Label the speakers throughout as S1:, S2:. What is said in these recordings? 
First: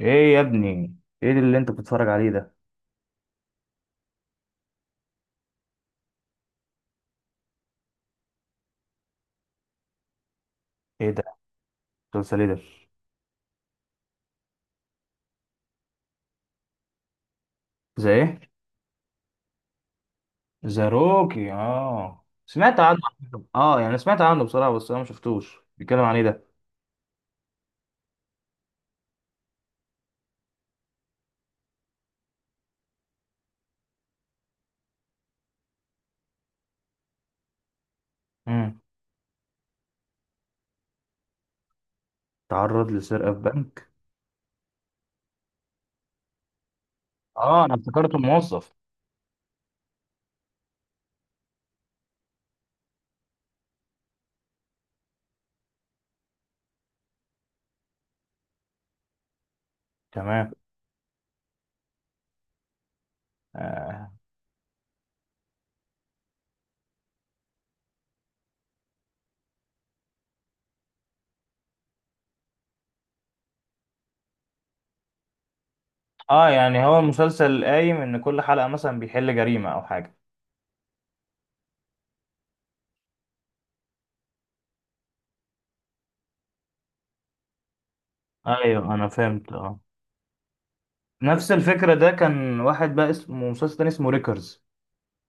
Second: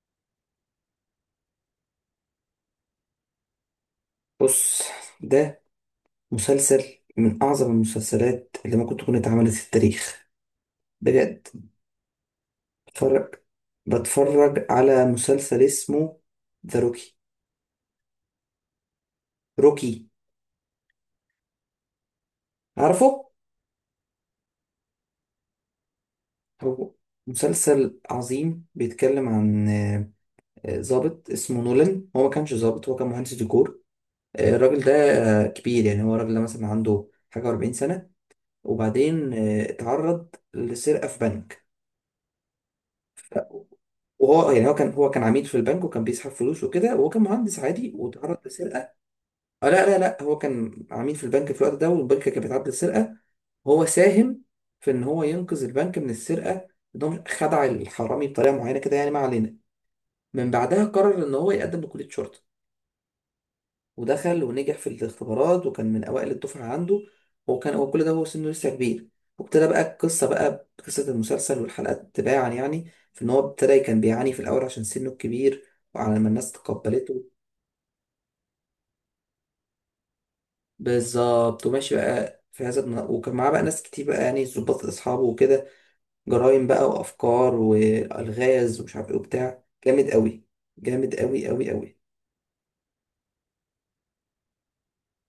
S1: ايه يا ابني؟ ايه اللي انت بتتفرج عليه ده؟
S2: بص. ده مسلسل من أعظم المسلسلات اللي ممكن تكون اتعملت في التاريخ
S1: ايه ده؟
S2: بجد.
S1: مسلسل ايه ده؟
S2: بتفرج بتفرج على مسلسل اسمه ذا روكي.
S1: زي ايه؟
S2: روكي.
S1: زي روكي، اه سمعت عنه على
S2: عارفه؟
S1: فكرة. اه يعني سمعت عنه بصراحه، بس انا ما شفتوش. بيتكلم عن ايه ده؟
S2: هو مسلسل عظيم بيتكلم عن ضابط اسمه نولان. هو ما كانش ضابط، هو كان مهندس ديكور. الراجل ده كبير، يعني هو الراجل ده مثلا عنده حاجة و40 سنة.
S1: امم،
S2: وبعدين اتعرض لسرقة في بنك.
S1: تعرض لسرقه في بنك؟
S2: وهو يعني هو كان عميل في البنك وكان بيسحب فلوس وكده، وهو كان مهندس
S1: اه انا
S2: عادي
S1: افتكرته
S2: وتعرض
S1: موظف.
S2: لسرقه. آه لا لا لا، هو كان عميل في البنك في الوقت ده والبنك كان بيتعرض للسرقه. هو ساهم في ان هو ينقذ البنك من السرقه، ان هو خدع الحرامي بطريقه معينه كده، يعني ما علينا. من
S1: تمام.
S2: بعدها قرر ان هو يقدم لكليه شرطه.
S1: آه.
S2: ودخل ونجح في الاختبارات وكان من أوائل الدفعة عنده. وكان هو كل ده وهو سنه لسه كبير. وابتدى بقى القصة بقى قصة المسلسل والحلقات تباعا، يعني في إن هو ابتدى كان بيعاني في الأول عشان سنه الكبير وعلى ما
S1: اه
S2: الناس
S1: يعني هو
S2: تقبلته.
S1: المسلسل قايم ان كل حلقه مثلا بيحل جريمه او حاجه؟
S2: بالظبط. وماشي بقى في وكان معاه بقى ناس كتير بقى، يعني ضباط أصحابه وكده. جرايم بقى وأفكار وألغاز
S1: ايوه
S2: ومش
S1: انا
S2: عارف إيه
S1: فهمت
S2: وبتاع،
S1: اه.
S2: جامد أوي. جامد أوي
S1: نفس
S2: أوي
S1: الفكره،
S2: أوي.
S1: ده كان واحد بقى اسمه مسلسل تاني اسمه ريكرز.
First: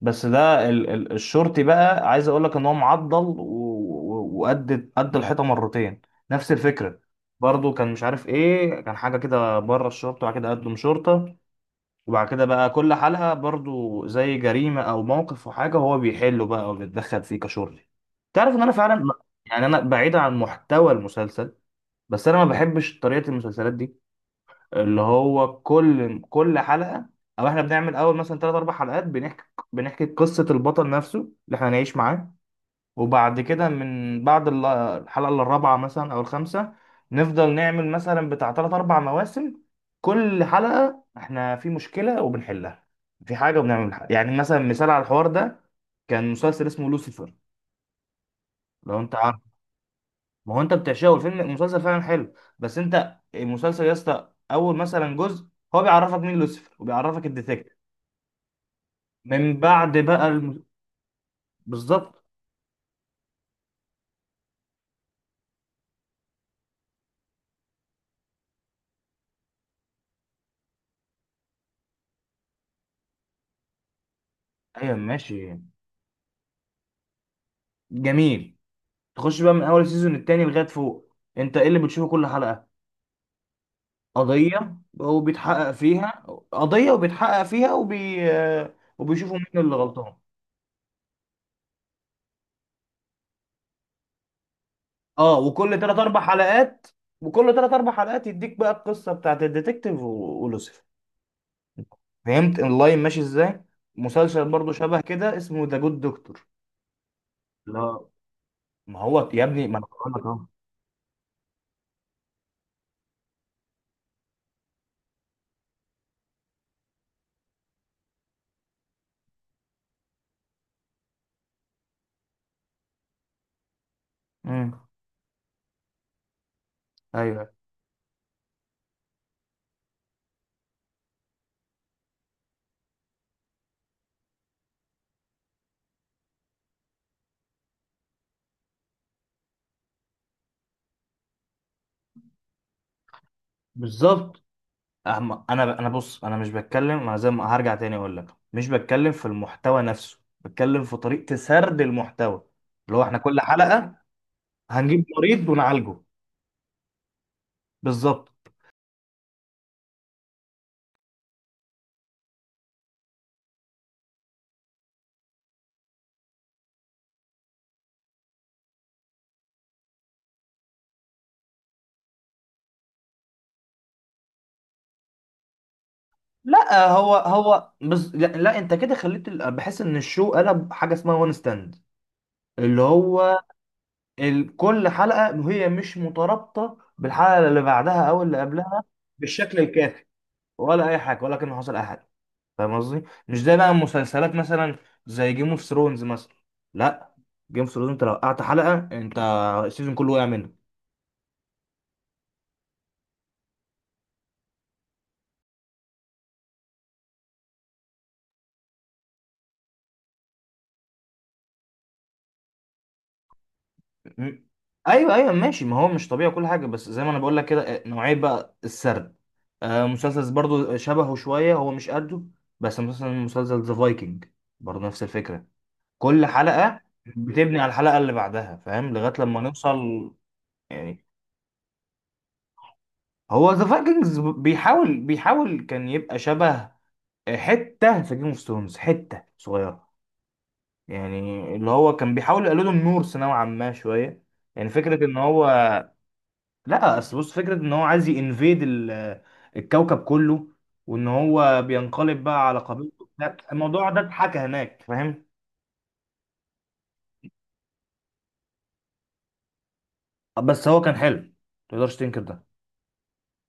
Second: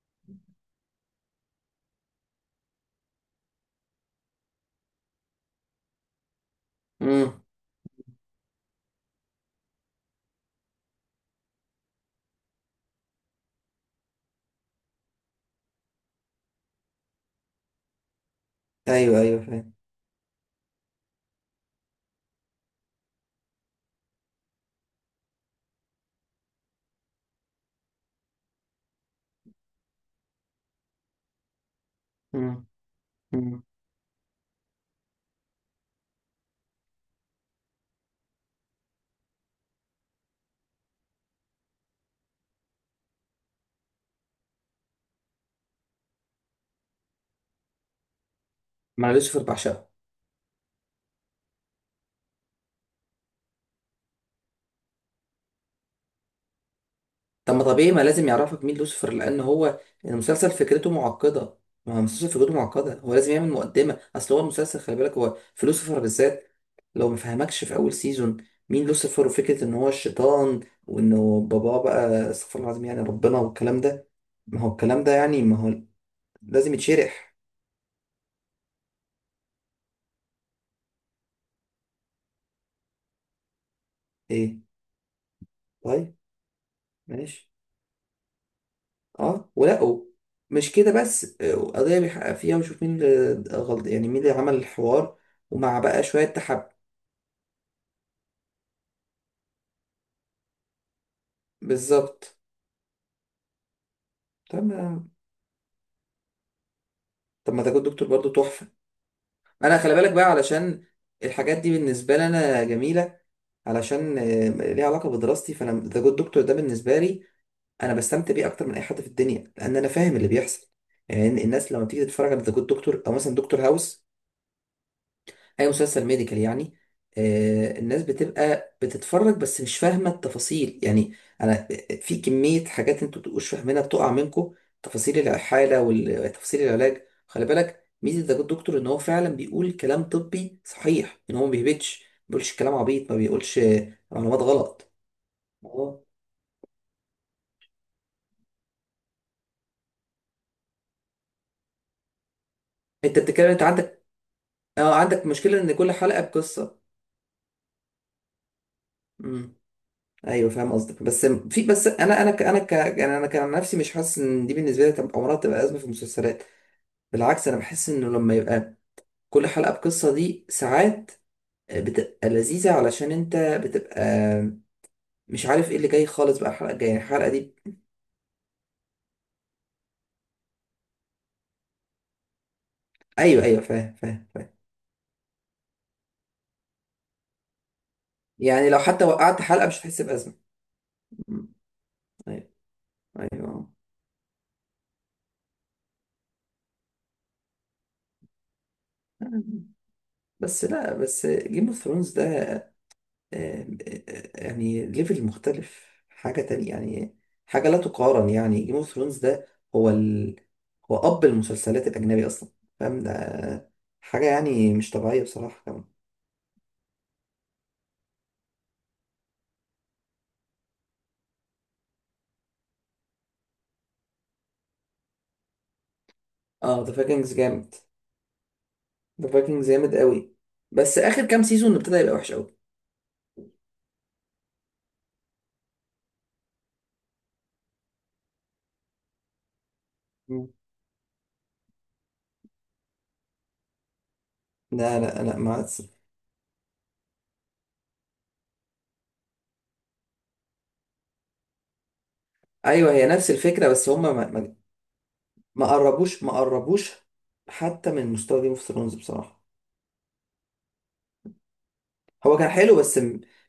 S1: بس ده ال الشرطي، بقى عايز اقول لك ان هو معضل وقد قد الحيطه مرتين. نفس الفكره.
S2: امم
S1: برضه كان مش عارف ايه، كان حاجه كده بره الشرطه وبعد كده قدم شرطه. وبعد كده بقى كل حلقه برضه زي جريمه او موقف وحاجه هو بيحله بقى وبيتدخل فيه كشرطي. تعرف ان انا فعلا،
S2: أيوه أيوه
S1: يعني
S2: فاهم.
S1: انا بعيدا عن محتوى المسلسل، بس انا ما بحبش طريقه المسلسلات دي، اللي هو كل حلقة، او احنا بنعمل اول مثلا ثلاث اربع حلقات بنحكي قصة البطل نفسه اللي احنا هنعيش معاه.
S2: امم
S1: وبعد
S2: امم
S1: كده من بعد الحلقة الرابعة مثلا او الخامسة، نفضل نعمل مثلا بتاع ثلاث اربع مواسم، كل حلقة احنا في مشكلة وبنحلها، في حاجة وبنعمل حاجة. يعني مثلا مثال على الحوار ده، كان مسلسل اسمه لوسيفر. لو
S2: مع
S1: انت،
S2: يوسف بعشقه.
S1: ما هو انت بتعشقه، والفيلم المسلسل فعلا حلو، بس انت المسلسل يا اسطى، اول مثلا جزء هو بيعرفك مين لوسيفر وبيعرفك
S2: طب ما
S1: الديتكتيف.
S2: طبيعي ما لازم يعرفك مين لوسيفر لان
S1: من
S2: هو
S1: بعد بقى
S2: المسلسل فكرته معقده. ما هو
S1: بالظبط.
S2: المسلسل فكرته معقده، هو لازم يعمل مقدمه. اصل هو المسلسل خلي بالك، هو في لوسيفر بالذات لو ما فهمكش في اول سيزون مين لوسيفر وفكره ان هو الشيطان، وانه باباه بقى استغفر الله العظيم يعني ربنا والكلام ده. ما هو
S1: ايوه
S2: الكلام ده يعني
S1: ماشي.
S2: ما هو لازم يتشرح.
S1: جميل. تخش بقى من اول سيزون التاني لغايه فوق، انت ايه اللي بتشوفه كل حلقه؟
S2: ايه،
S1: قضيه وبيتحقق
S2: طيب،
S1: فيها. قضيه وبيتحقق
S2: ماشي.
S1: فيها، وبيشوفوا مين
S2: اه
S1: اللي
S2: ولقوا.
S1: غلطان.
S2: مش كده بس، قضيه بيحقق فيها ويشوف مين اللي غلط يعني مين اللي عمل الحوار.
S1: اه،
S2: ومع
S1: وكل تلات
S2: بقى
S1: اربع
S2: شويه تحب.
S1: حلقات، وكل تلات اربع حلقات يديك بقى القصه بتاعت الديتكتيف ولوسيفر.
S2: بالظبط.
S1: فهمت اللاين ماشي ازاي؟ مسلسل برضو شبه
S2: تمام.
S1: كده اسمه ذا جود دكتور.
S2: طب ما تاخد
S1: لا،
S2: دكتور برضو تحفة.
S1: ما هو يا ابني ما
S2: انا
S1: انا
S2: خلي بالك
S1: بقول
S2: بقى
S1: لك اهو.
S2: علشان الحاجات دي بالنسبة لي انا جميلة، علشان ليها علاقة بدراستي. فانا تاخد دكتور ده بالنسبة لي انا بستمتع بيه اكتر من اي حد في الدنيا لان انا فاهم اللي بيحصل. يعني الناس لما بتيجي تتفرج على ذا جود دكتور او مثلا دكتور هاوس،
S1: امم.
S2: اي مسلسل ميديكال يعني،
S1: ايوه
S2: الناس بتبقى بتتفرج بس مش فاهمه التفاصيل، يعني انا في كميه حاجات انتوا بتبقوش فاهمينها بتقع منكم. تفاصيل الحاله وتفاصيل العلاج. خلي بالك ميزه ده الدكتور ان هو فعلا بيقول كلام طبي صحيح، ان هو ما بيهبطش. ما بيقولش كلام عبيط، ما بيقولش معلومات
S1: بالظبط.
S2: غلط.
S1: أهم- انا انا
S2: اه،
S1: بص انا مش بتكلم، انا زي ما هرجع تاني اقول لك، مش بتكلم في المحتوى نفسه، بتكلم في طريقة سرد المحتوى، اللي هو احنا
S2: انت
S1: كل
S2: بتتكلم، انت
S1: حلقة
S2: عندك. اه
S1: هنجيب
S2: عندك
S1: مريض
S2: مشكله ان كل
S1: ونعالجه.
S2: حلقه بقصه.
S1: بالظبط.
S2: ايوه فاهم قصدك، بس في بس انا ك يعني انا كان نفسي مش حاسس ان دي بالنسبه لي تبقى عمرها تبقى ازمه في المسلسلات. بالعكس، انا بحس انه لما يبقى كل حلقه بقصه دي ساعات بتبقى لذيذه علشان انت بتبقى مش عارف ايه اللي جاي خالص بقى الحلقه
S1: لا
S2: الجايه يعني
S1: هو
S2: الحلقه دي.
S1: هو بز... لا, لا انت كده خليت بحس ان الشو قلب حاجة اسمها وان ستاند، اللي هو
S2: ايوه ايوه فاهم فاهم فاهم.
S1: كل حلقة هي مش مترابطة بالحلقة اللي بعدها أو اللي
S2: يعني لو
S1: قبلها
S2: حتى وقعت
S1: بالشكل
S2: حلقه مش هتحس
S1: الكافي،
S2: بازمه.
S1: ولا أي حاجة، ولا
S2: أمم،
S1: كان حصل أي حاجة.
S2: ايوه
S1: فاهم قصدي؟ مش زي
S2: ايوه.
S1: بقى مسلسلات مثلا زي جيم اوف ثرونز مثلا. لا، جيم اوف ثرونز أنت لو قطعت حلقة، أنت السيزون كله وقع منك.
S2: بس لا بس جيم اوف ثرونز ده يعني ليفل مختلف، حاجة تانية يعني. حاجة لا تقارن، يعني جيم اوف ثرونز ده هو هو أب المسلسلات الأجنبي أصلا، فاهم ده. حاجة
S1: م-
S2: يعني مش
S1: أيوه
S2: طبيعية
S1: أيوه
S2: بصراحة
S1: ماشي، ما
S2: كمان.
S1: هو مش طبيعي كل حاجة، بس زي ما أنا بقول لك كده، نوعية بقى السرد. آه مسلسل برضه شبهه شوية، هو مش قده، بس مثلا مسلسل ذا فايكنج، برضه نفس الفكرة، كل حلقة
S2: اه، ذا فايكنجز
S1: بتبني على
S2: جامد.
S1: الحلقة اللي بعدها. فاهم؟ لغاية
S2: ذا
S1: لما
S2: فايكنجز
S1: نوصل
S2: جامد قوي. بس
S1: يعني،
S2: آخر كام سيزون ابتدى يبقى وحش قوي.
S1: هو ذا فايكنجز بيحاول كان يبقى شبه حتة في جيم اوف ثرونز، حتة صغيرة
S2: مم.
S1: يعني، اللي هو كان بيحاول يقلده النورس نوعا ما شوية، يعني
S2: لا
S1: فكرة ان
S2: لا لا
S1: هو،
S2: ما عادش-
S1: لا اصل بص، فكرة ان هو عايز ينفيد الكوكب كله، وان هو بينقلب بقى على
S2: أيوه،
S1: قبيلته
S2: هي نفس
S1: وبتاع.
S2: الفكرة بس
S1: الموضوع ده
S2: هما
S1: اتحكى هناك، فاهم؟
S2: ما قربوش ما قربوش حتى من مستوى جيم اوف ثرونز بصراحة.
S1: بس هو كان حلو، متقدرش تنكر
S2: هو
S1: ده.
S2: كان حلو بس،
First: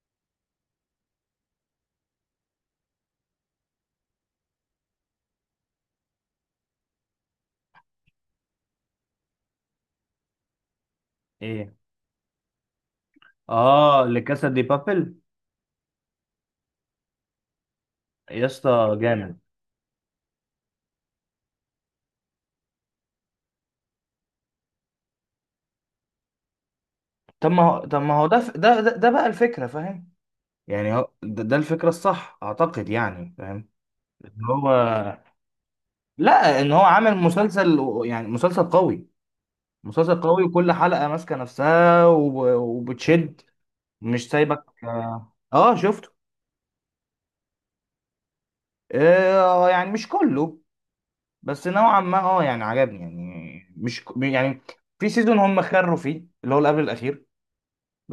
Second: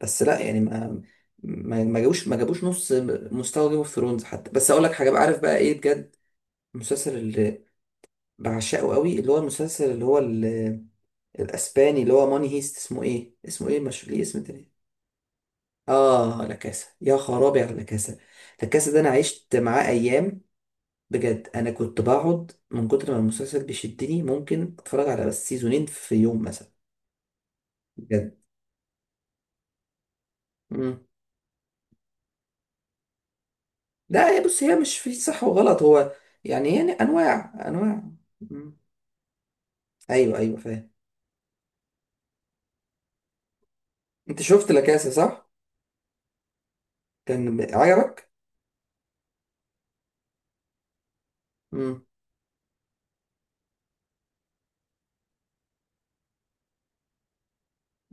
S2: بس لا يعني ما جابوش ما جابوش نص مستوى جيم اوف ثرونز حتى. بس اقول لك حاجه بقى، عارف بقى ايه بجد؟ المسلسل اللي بعشقه قوي، اللي هو المسلسل اللي هو
S1: ايه؟
S2: الاسباني، اللي هو ماني هيست. اسمه ايه؟ اسمه ايه؟
S1: اه
S2: مش ليه اسم
S1: لكاسا دي
S2: تاني؟
S1: بابل.
S2: اه لا كاسا. يا خرابي على لا كاسا.
S1: يا
S2: لا كاسا
S1: اسطى
S2: ده انا
S1: جامد.
S2: عشت معاه ايام بجد. انا كنت بقعد من كتر ما المسلسل بيشدني ممكن اتفرج على بس سيزونين في يوم مثلا.
S1: طب ما هو، طب ما هو ده ده بقى الفكرة، فاهم؟ يعني
S2: بجد.
S1: هو ده الفكرة الصح اعتقد، يعني فاهم،
S2: لا، هي
S1: ان
S2: بص
S1: هو،
S2: هي مش في صح وغلط. هو
S1: لا
S2: يعني
S1: ان هو
S2: يعني
S1: عامل
S2: انواع
S1: مسلسل
S2: انواع.
S1: يعني مسلسل
S2: مم.
S1: قوي. مسلسل
S2: ايوه
S1: قوي
S2: ايوه
S1: وكل
S2: فاهم.
S1: حلقة ماسكة نفسها وبتشد، مش
S2: انت
S1: سايبك.
S2: شفت لاكاسا
S1: اه
S2: صح،
S1: شفته.
S2: كان عجبك.
S1: آه يعني مش كله، بس نوعا
S2: امم.
S1: ما اه، يعني عجبني يعني مش ك- يعني في سيزون هم خروا فيه، اللي هو اللي قبل الاخير،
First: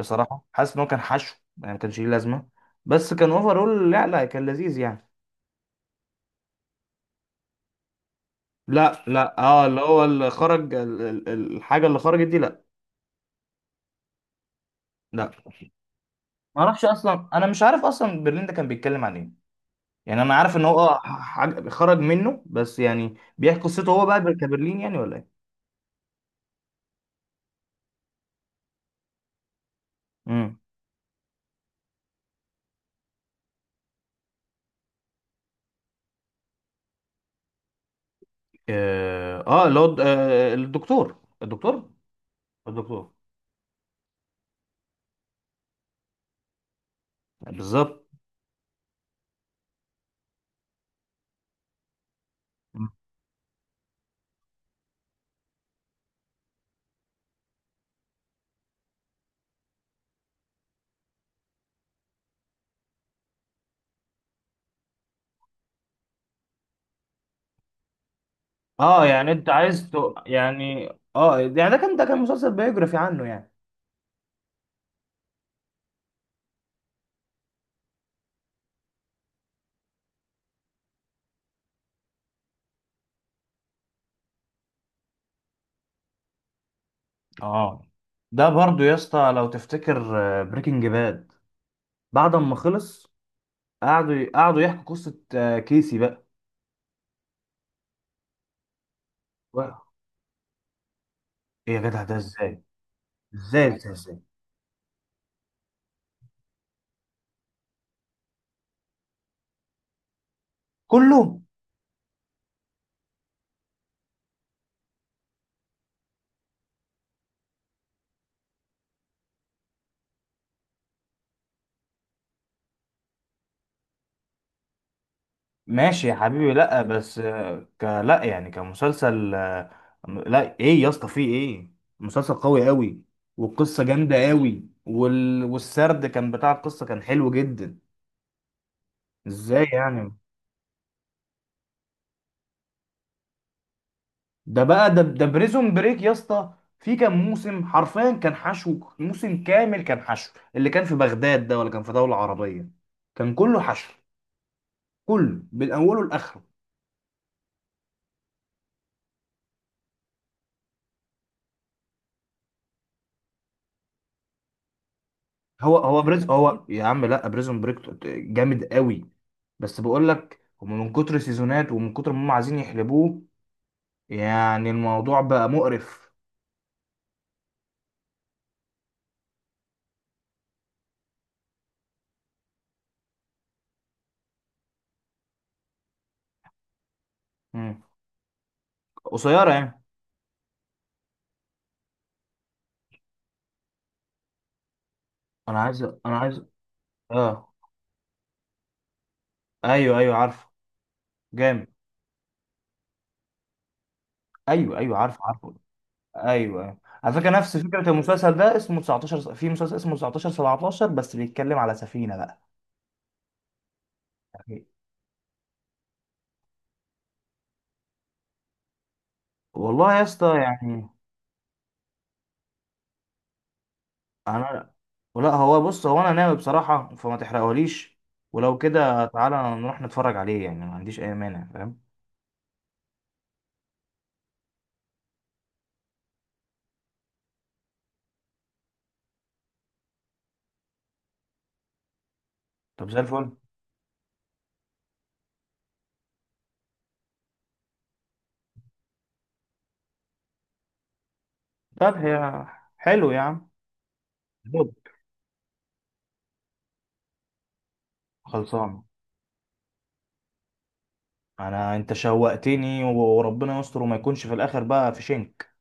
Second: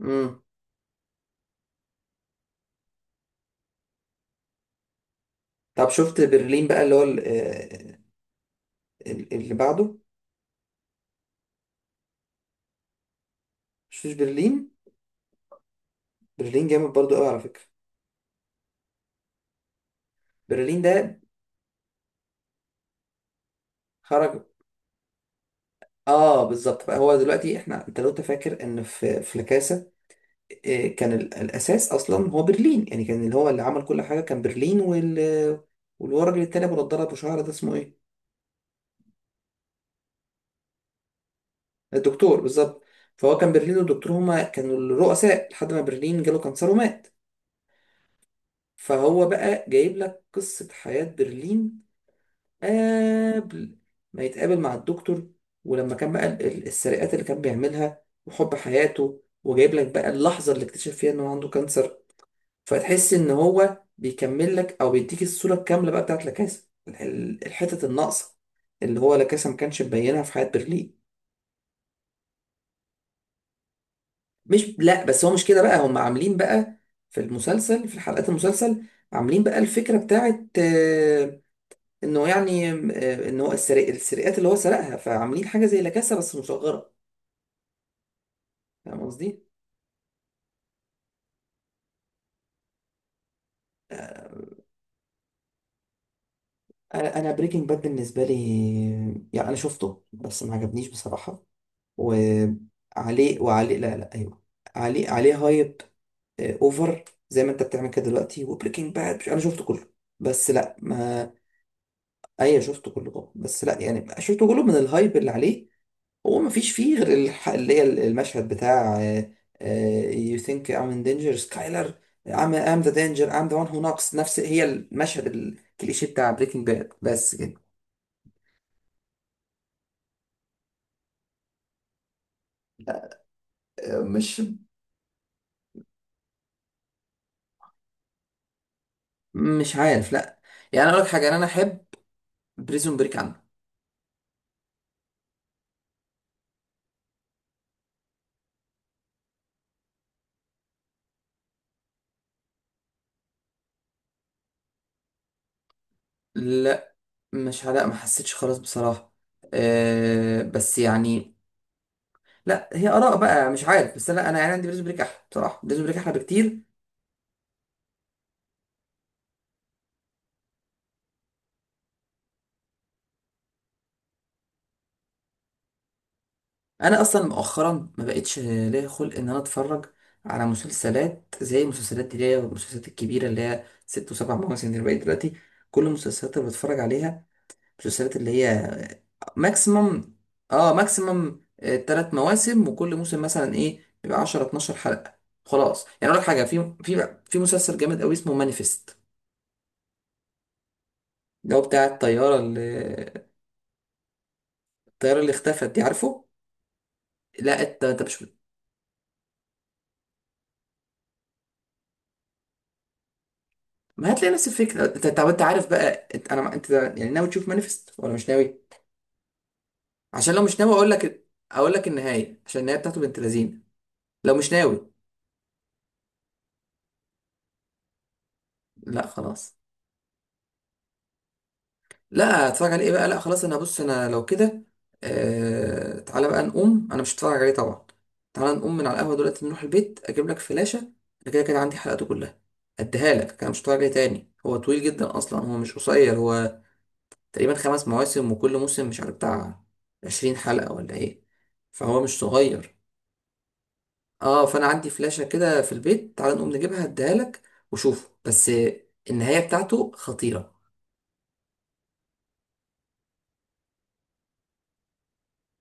S2: امم.
S1: حاسس ان هو كان حشو، يعني ما كانش ليه لازمه، بس كان اوفرول، لا لا كان لذيذ يعني.
S2: طب شفت برلين بقى، اللي هو
S1: لا لا
S2: اللي
S1: اه، اللي
S2: بعده.
S1: هو اللي خرج الحاجه اللي خرجت دي، لا.
S2: شفتش برلين؟
S1: لا ما
S2: برلين
S1: اعرفش
S2: جامد برضو قوي
S1: اصلا،
S2: على
S1: انا مش
S2: فكره.
S1: عارف اصلا برلين ده كان بيتكلم عن ايه، يعني انا عارف ان هو
S2: برلين
S1: اه
S2: ده
S1: حاجه خرج منه، بس يعني بيحكي قصته هو بقى
S2: خرج.
S1: كبرلين يعني، ولا ايه؟
S2: اه بالظبط بقى. هو دلوقتي احنا، انت لو انت فاكر ان في لاكاسا،
S1: امم.
S2: كان الاساس اصلا هو برلين. يعني كان اللي هو اللي عمل كل حاجه كان برلين وال، والورجل التاني ابو نضاره ابو شعر ده اسمه ايه؟
S1: اه اللي هو، الدكتور، الدكتور،
S2: الدكتور بالظبط.
S1: الدكتور
S2: فهو كان برلين والدكتور هما كانوا الرؤساء، لحد ما برلين جاله كانسر ومات.
S1: بالظبط.
S2: فهو بقى جايب لك قصة حياة برلين قبل ما يتقابل مع الدكتور، ولما كان بقى السرقات اللي كان بيعملها وحب حياته، وجايب لك بقى اللحظة اللي اكتشف فيها انه عنده كانسر. فتحس ان هو بيكمل لك او بيديك الصورة الكاملة بقى بتاعت لاكاسا، الحتت الناقصة اللي
S1: اه
S2: هو
S1: يعني انت
S2: لاكاسا ما كانش
S1: عايز
S2: مبينها في حياة
S1: يعني،
S2: برلين.
S1: اه يعني ده كان، ده كان مسلسل بيوجرافي عنه يعني.
S2: مش لا بس هو مش كده بقى. هم عاملين بقى في المسلسل في حلقات المسلسل، عاملين بقى الفكرة بتاعت انه يعني ان هو السرقات اللي هو سرقها، فعاملين حاجة زي لاكاسا بس مصغرة.
S1: اه ده برضو يا
S2: فاهم
S1: اسطى
S2: قصدي؟
S1: لو تفتكر، بريكنج باد بعد ما خلص، قعدوا
S2: آه،
S1: قعدوا يحكوا قصة كيسي بقى.
S2: انا بريكنج باد بالنسبه لي يعني انا
S1: و-
S2: شفته بس ما عجبنيش بصراحه.
S1: ايه يا جدع ده ازاي؟
S2: وعليه
S1: ازاي
S2: وعليه
S1: ازاي
S2: لا لا
S1: ازاي
S2: ايوه. عليه عليه هايب، اوفر. زي ما انت بتعمل كده دلوقتي. وبريكنج باد انا شفته كله بس لا ما.
S1: كله؟
S2: ايوه، شفته كله طبعا، بس لا يعني شفته كله من الهايب اللي عليه. هو ما فيش فيه غير اللي هي المشهد بتاع you think I'm in danger, Skyler. I'm the danger. I'm the one who knocks. نفس هي المشهد الكليشيه
S1: ماشي يا
S2: بتاع
S1: حبيبي.
S2: بريكنج
S1: لا
S2: باد
S1: بس
S2: بس كده.
S1: آه، ك لا يعني كمسلسل، لا ايه يا اسطى، فيه ايه؟ مسلسل قوي قوي، والقصة جامدة
S2: مش
S1: قوي، والسرد كان، بتاع القصة كان حلو جدا. ازاي
S2: مش عارف
S1: يعني؟
S2: لا. يعني اقول لك حاجه، انا احب بريزون بريك عنه.
S1: ده بقى ده بريزون بريك يا اسطى، في كام موسم حرفيا كان حشو. موسم كامل كان حشو، اللي كان في بغداد ده ولا كان في دولة عربية، كان كله حشو، كله من اوله لاخره.
S2: لا مش. لا ما حسيتش خلاص بصراحه. أه بس يعني لا، هي اراء بقى مش عارف. بس لا انا يعني عندي بريزون بريك احلى بصراحه.
S1: هو
S2: بريزون بريك
S1: هو
S2: احلى
S1: بريز
S2: بكتير.
S1: هو يا عم، لا بريزون بريك جامد قوي، بس بقول لك هم من كتر سيزونات ومن كتر ما هم عايزين يحلبوه، يعني الموضوع بقى مقرف.
S2: انا اصلا مؤخرا ما بقتش ليا خلق ان انا اتفرج على مسلسلات زي المسلسلات دي اللي هي المسلسلات الكبيره اللي هي 6 و7 مواسم اللي بقت دلوقتي. كل المسلسلات اللي بتفرج عليها
S1: مم.
S2: مسلسلات اللي هي
S1: قصيرة يعني؟
S2: ماكسيمم. اه ماكسيمم 3 مواسم وكل موسم مثلا ايه بيبقى 10 12 حلقه.
S1: انا عايز
S2: خلاص يعني
S1: انا
S2: اقول لك
S1: عايز
S2: حاجه، في
S1: اه.
S2: مسلسل جامد قوي اسمه مانيفست.
S1: ايوه ايوه عارفه.
S2: ده هو
S1: جامد.
S2: بتاع الطياره اللي،
S1: ايوه ايوه
S2: الطياره
S1: عارفه
S2: اللي
S1: عارفه.
S2: اختفت دي عارفه.
S1: ايوه. على فكره نفس
S2: لا انت
S1: فكره
S2: انت مش،
S1: المسلسل ده اسمه 19 س- في مسلسل اسمه 19 17، بس بيتكلم على سفينه بقى.
S2: ما هتلاقي نفس
S1: يعني
S2: الفكره انت. طب انت عارف بقى؟ انت انا ما- انت يعني ناوي تشوف مانيفست ولا مش ناوي؟
S1: والله يا اسطى،
S2: عشان لو مش ناوي
S1: يعني
S2: اقول لك النهايه، عشان النهايه بتاعته بنت لذينه. لو مش
S1: انا،
S2: ناوي.
S1: لا هو بص، هو انا ناوي بصراحه، فما تحرقهوليش، ولو كده
S2: لا
S1: تعالى
S2: خلاص.
S1: نروح نتفرج عليه، يعني ما عنديش اي مانع، فاهم؟
S2: لا هتفرج عليه بقى. لا خلاص انا بص، انا لو كده تعالى بقى نقوم، انا مش هتفرج عليه طبعا. تعالى نقوم من على القهوه دلوقتي، نروح البيت اجيب لك فلاشه، انا كده كده عندي حلقاته كلها.
S1: طب زي
S2: اديها
S1: الفل.
S2: لك، انا مش هتفرج عليه تاني. هو طويل جدا اصلا، هو مش قصير. هو تقريبا 5 مواسم وكل موسم مش عارف بتاع 20 حلقة ولا ايه.
S1: طب
S2: فهو مش
S1: هي،
S2: صغير.
S1: حلو يا عم.
S2: اه فانا
S1: دوب.
S2: عندي فلاشة كده في البيت، تعال نقوم نجيبها اديها لك، وشوفه بس.
S1: خلصان.
S2: النهاية بتاعته خطيرة.
S1: انا انت شوقتني وربنا يستر، وما يكونش في الاخر بقى في شنك.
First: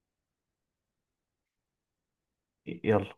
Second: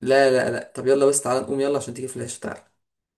S2: لا لا لا. طب يلا بس، تعال نقوم يلا عشان تيجي فلاشة. تعال.
S1: يلا.